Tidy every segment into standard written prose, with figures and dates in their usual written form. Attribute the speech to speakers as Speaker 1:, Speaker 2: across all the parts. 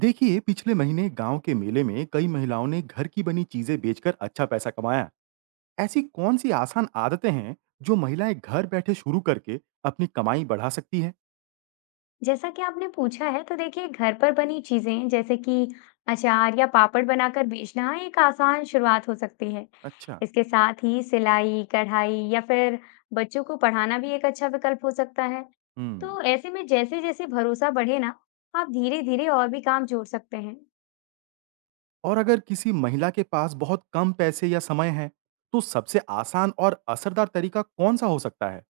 Speaker 1: देखिए, पिछले महीने गांव के मेले में कई महिलाओं ने घर की बनी चीजें बेचकर अच्छा पैसा कमाया। ऐसी कौन सी आसान आदतें हैं जो महिलाएं घर बैठे शुरू करके अपनी कमाई बढ़ा सकती हैं?
Speaker 2: जैसा कि आपने पूछा है तो देखिए घर पर बनी चीजें जैसे कि अचार या पापड़ बनाकर बेचना एक आसान शुरुआत हो सकती है।
Speaker 1: अच्छा।
Speaker 2: इसके साथ ही सिलाई कढ़ाई या फिर बच्चों को पढ़ाना भी एक अच्छा विकल्प हो सकता है।
Speaker 1: हम्म।
Speaker 2: तो ऐसे में जैसे जैसे भरोसा बढ़े ना आप धीरे धीरे और भी काम जोड़ सकते हैं।
Speaker 1: और अगर किसी महिला के पास बहुत कम पैसे या समय है, तो सबसे आसान और असरदार तरीका कौन सा हो सकता है?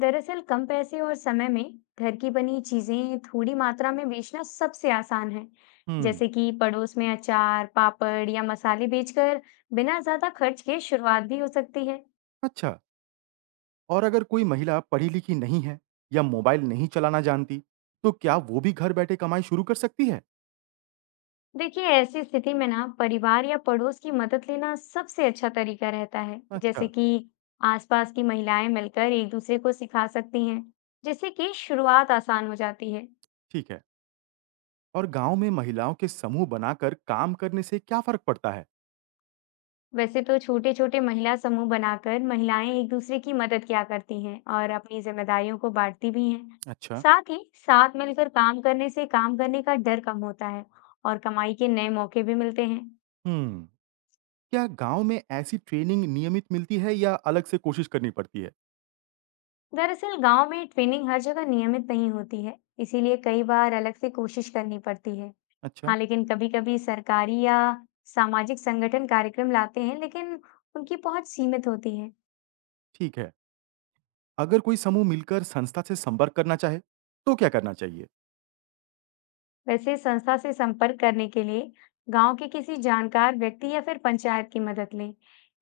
Speaker 2: दरअसल कम पैसे और समय में घर की बनी चीजें थोड़ी मात्रा में बेचना सबसे आसान है।
Speaker 1: हम्म।
Speaker 2: जैसे कि पड़ोस में अचार पापड़ या मसाले बेचकर बिना ज्यादा खर्च के शुरुआत भी हो सकती है।
Speaker 1: अच्छा। और अगर कोई महिला पढ़ी लिखी नहीं है या मोबाइल नहीं चलाना जानती, तो क्या वो भी घर बैठे कमाई शुरू कर सकती है?
Speaker 2: देखिए ऐसी स्थिति में ना परिवार या पड़ोस की मदद लेना सबसे अच्छा तरीका रहता है। जैसे
Speaker 1: अच्छा।
Speaker 2: कि आसपास की महिलाएं मिलकर एक दूसरे को सिखा सकती हैं जिससे कि शुरुआत आसान हो जाती है।
Speaker 1: ठीक है। और गांव में महिलाओं के समूह बनाकर काम करने से क्या फर्क पड़ता है?
Speaker 2: वैसे तो छोटे छोटे महिला समूह बनाकर महिलाएं एक दूसरे की मदद किया करती हैं और अपनी जिम्मेदारियों को बांटती भी हैं।
Speaker 1: अच्छा।
Speaker 2: साथ ही साथ मिलकर काम करने से काम करने का डर कम होता है और कमाई के नए मौके भी मिलते हैं।
Speaker 1: हम्म। क्या गांव में ऐसी ट्रेनिंग नियमित मिलती है या अलग से कोशिश करनी पड़ती है?
Speaker 2: दरअसल गांव में ट्रेनिंग हर जगह नियमित नहीं होती है, इसीलिए कई बार अलग से कोशिश करनी पड़ती है।
Speaker 1: अच्छा।
Speaker 2: हाँ लेकिन कभी कभी सरकारी या सामाजिक संगठन कार्यक्रम लाते हैं लेकिन उनकी पहुंच सीमित होती है।
Speaker 1: ठीक है। अगर कोई समूह मिलकर संस्था से संपर्क करना चाहे, तो क्या करना चाहिए?
Speaker 2: वैसे संस्था से संपर्क करने के लिए गांव के किसी जानकार व्यक्ति या फिर पंचायत की मदद लें।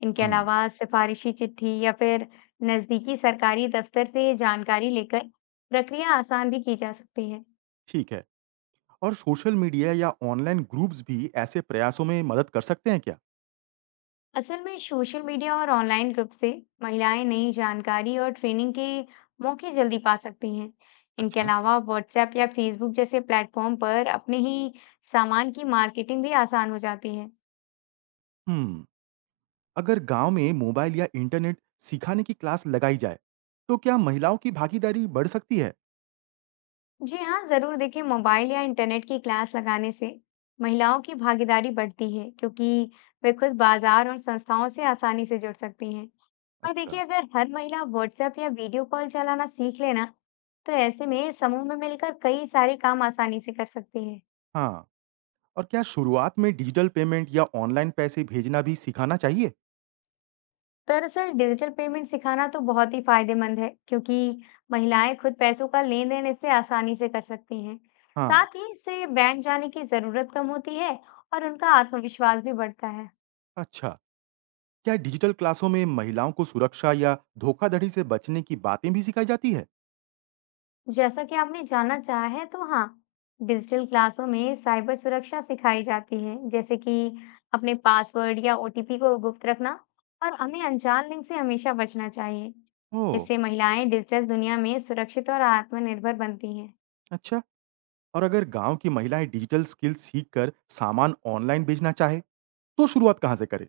Speaker 2: इनके
Speaker 1: हम्म।
Speaker 2: अलावा सिफारिशी चिट्ठी या फिर नजदीकी सरकारी दफ्तर से जानकारी लेकर प्रक्रिया आसान भी की जा सकती है।
Speaker 1: ठीक है। और सोशल मीडिया या ऑनलाइन ग्रुप्स भी ऐसे प्रयासों में मदद कर सकते हैं क्या?
Speaker 2: असल में सोशल मीडिया और ऑनलाइन ग्रुप से महिलाएं नई जानकारी और ट्रेनिंग के मौके जल्दी पा सकती हैं। इनके
Speaker 1: अच्छा।
Speaker 2: अलावा व्हाट्सएप या फेसबुक जैसे प्लेटफॉर्म पर अपने ही सामान की मार्केटिंग भी आसान हो जाती है।
Speaker 1: हम्म। अगर गांव में मोबाइल या इंटरनेट सिखाने की क्लास लगाई जाए, तो क्या महिलाओं की भागीदारी बढ़ सकती है?
Speaker 2: जी हाँ, ज़रूर देखिए मोबाइल या इंटरनेट की क्लास लगाने से महिलाओं की भागीदारी बढ़ती है क्योंकि वे खुद बाजार और संस्थाओं से आसानी से जुड़ सकती हैं। और
Speaker 1: अच्छा।
Speaker 2: देखिए अगर हर महिला व्हाट्सएप या वीडियो कॉल चलाना सीख लेना तो ऐसे में समूह में मिलकर कई सारे काम आसानी से कर सकती है।
Speaker 1: हाँ। और क्या शुरुआत में डिजिटल पेमेंट या ऑनलाइन पैसे भेजना भी सिखाना चाहिए?
Speaker 2: दरअसल डिजिटल पेमेंट सिखाना तो बहुत ही फायदेमंद है क्योंकि महिलाएं खुद पैसों का लेन देन इससे आसानी से कर सकती हैं।
Speaker 1: हाँ,
Speaker 2: साथ ही इससे बैंक जाने की जरूरत कम होती है और उनका आत्मविश्वास भी बढ़ता है।
Speaker 1: अच्छा। क्या डिजिटल क्लासों में महिलाओं को सुरक्षा या धोखाधड़ी से बचने की बातें भी सिखाई जाती है?
Speaker 2: जैसा कि आपने जानना चाहा है, तो हाँ, डिजिटल क्लासों में साइबर सुरक्षा सिखाई जाती है, जैसे कि अपने पासवर्ड या ओटीपी को गुप्त रखना और हमें अनजान लिंक से हमेशा बचना चाहिए।
Speaker 1: ओह,
Speaker 2: इससे महिलाएं डिजिटल दुनिया में सुरक्षित और आत्मनिर्भर बनती हैं।
Speaker 1: अच्छा। और अगर गांव की महिलाएं डिजिटल स्किल सीखकर सामान ऑनलाइन बेचना चाहे, तो शुरुआत कहाँ से करें?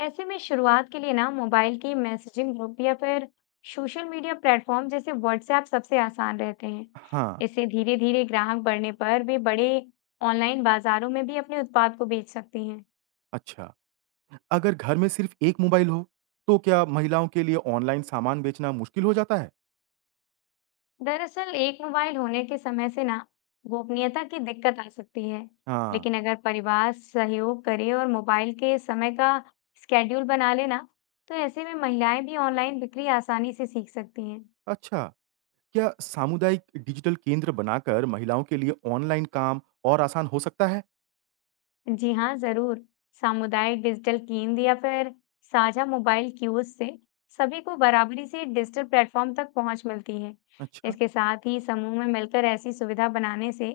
Speaker 2: ऐसे में शुरुआत के लिए ना मोबाइल की मैसेजिंग ग्रुप या फिर सोशल मीडिया प्लेटफॉर्म जैसे व्हाट्सएप सबसे आसान रहते हैं।
Speaker 1: हाँ,
Speaker 2: इससे धीरे धीरे ग्राहक बढ़ने पर वे बड़े ऑनलाइन बाजारों में भी अपने उत्पाद को बेच सकती हैं।
Speaker 1: अच्छा। अगर घर में सिर्फ एक मोबाइल हो, तो क्या महिलाओं के लिए ऑनलाइन सामान बेचना मुश्किल हो जाता है?
Speaker 2: दरअसल एक मोबाइल होने के समय से ना गोपनीयता की दिक्कत आ सकती है,
Speaker 1: हाँ,
Speaker 2: लेकिन अगर परिवार सहयोग करे और मोबाइल के समय का स्केड्यूल बना लेना तो ऐसे में महिलाएं भी ऑनलाइन बिक्री आसानी से सीख सकती हैं।
Speaker 1: अच्छा। क्या सामुदायिक डिजिटल केंद्र बनाकर महिलाओं के लिए ऑनलाइन काम और आसान हो सकता है?
Speaker 2: जी हाँ जरूर, सामुदायिक डिजिटल केंद्र या फिर साझा मोबाइल कियोस्क से सभी को बराबरी से डिजिटल प्लेटफॉर्म तक पहुंच मिलती है।
Speaker 1: अच्छा,
Speaker 2: इसके साथ ही समूह में मिलकर ऐसी सुविधा बनाने से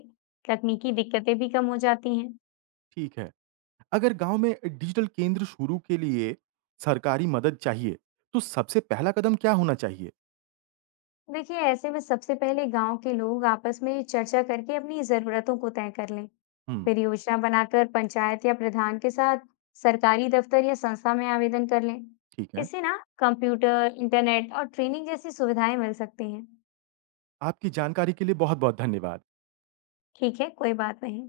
Speaker 2: तकनीकी दिक्कतें भी कम हो जाती हैं।
Speaker 1: ठीक है। अगर गांव में डिजिटल केंद्र शुरू के लिए सरकारी मदद चाहिए, तो सबसे पहला कदम क्या होना चाहिए?
Speaker 2: देखिए ऐसे में सबसे पहले गांव के लोग आपस में चर्चा करके अपनी जरूरतों को तय कर लें।
Speaker 1: हुँ,
Speaker 2: फिर योजना बनाकर पंचायत या प्रधान के साथ सरकारी दफ्तर या संस्था में आवेदन कर लें।
Speaker 1: ठीक है।
Speaker 2: इससे ना कंप्यूटर इंटरनेट और ट्रेनिंग जैसी सुविधाएं मिल सकती हैं।
Speaker 1: आपकी जानकारी के लिए बहुत-बहुत धन्यवाद।
Speaker 2: ठीक है कोई बात नहीं।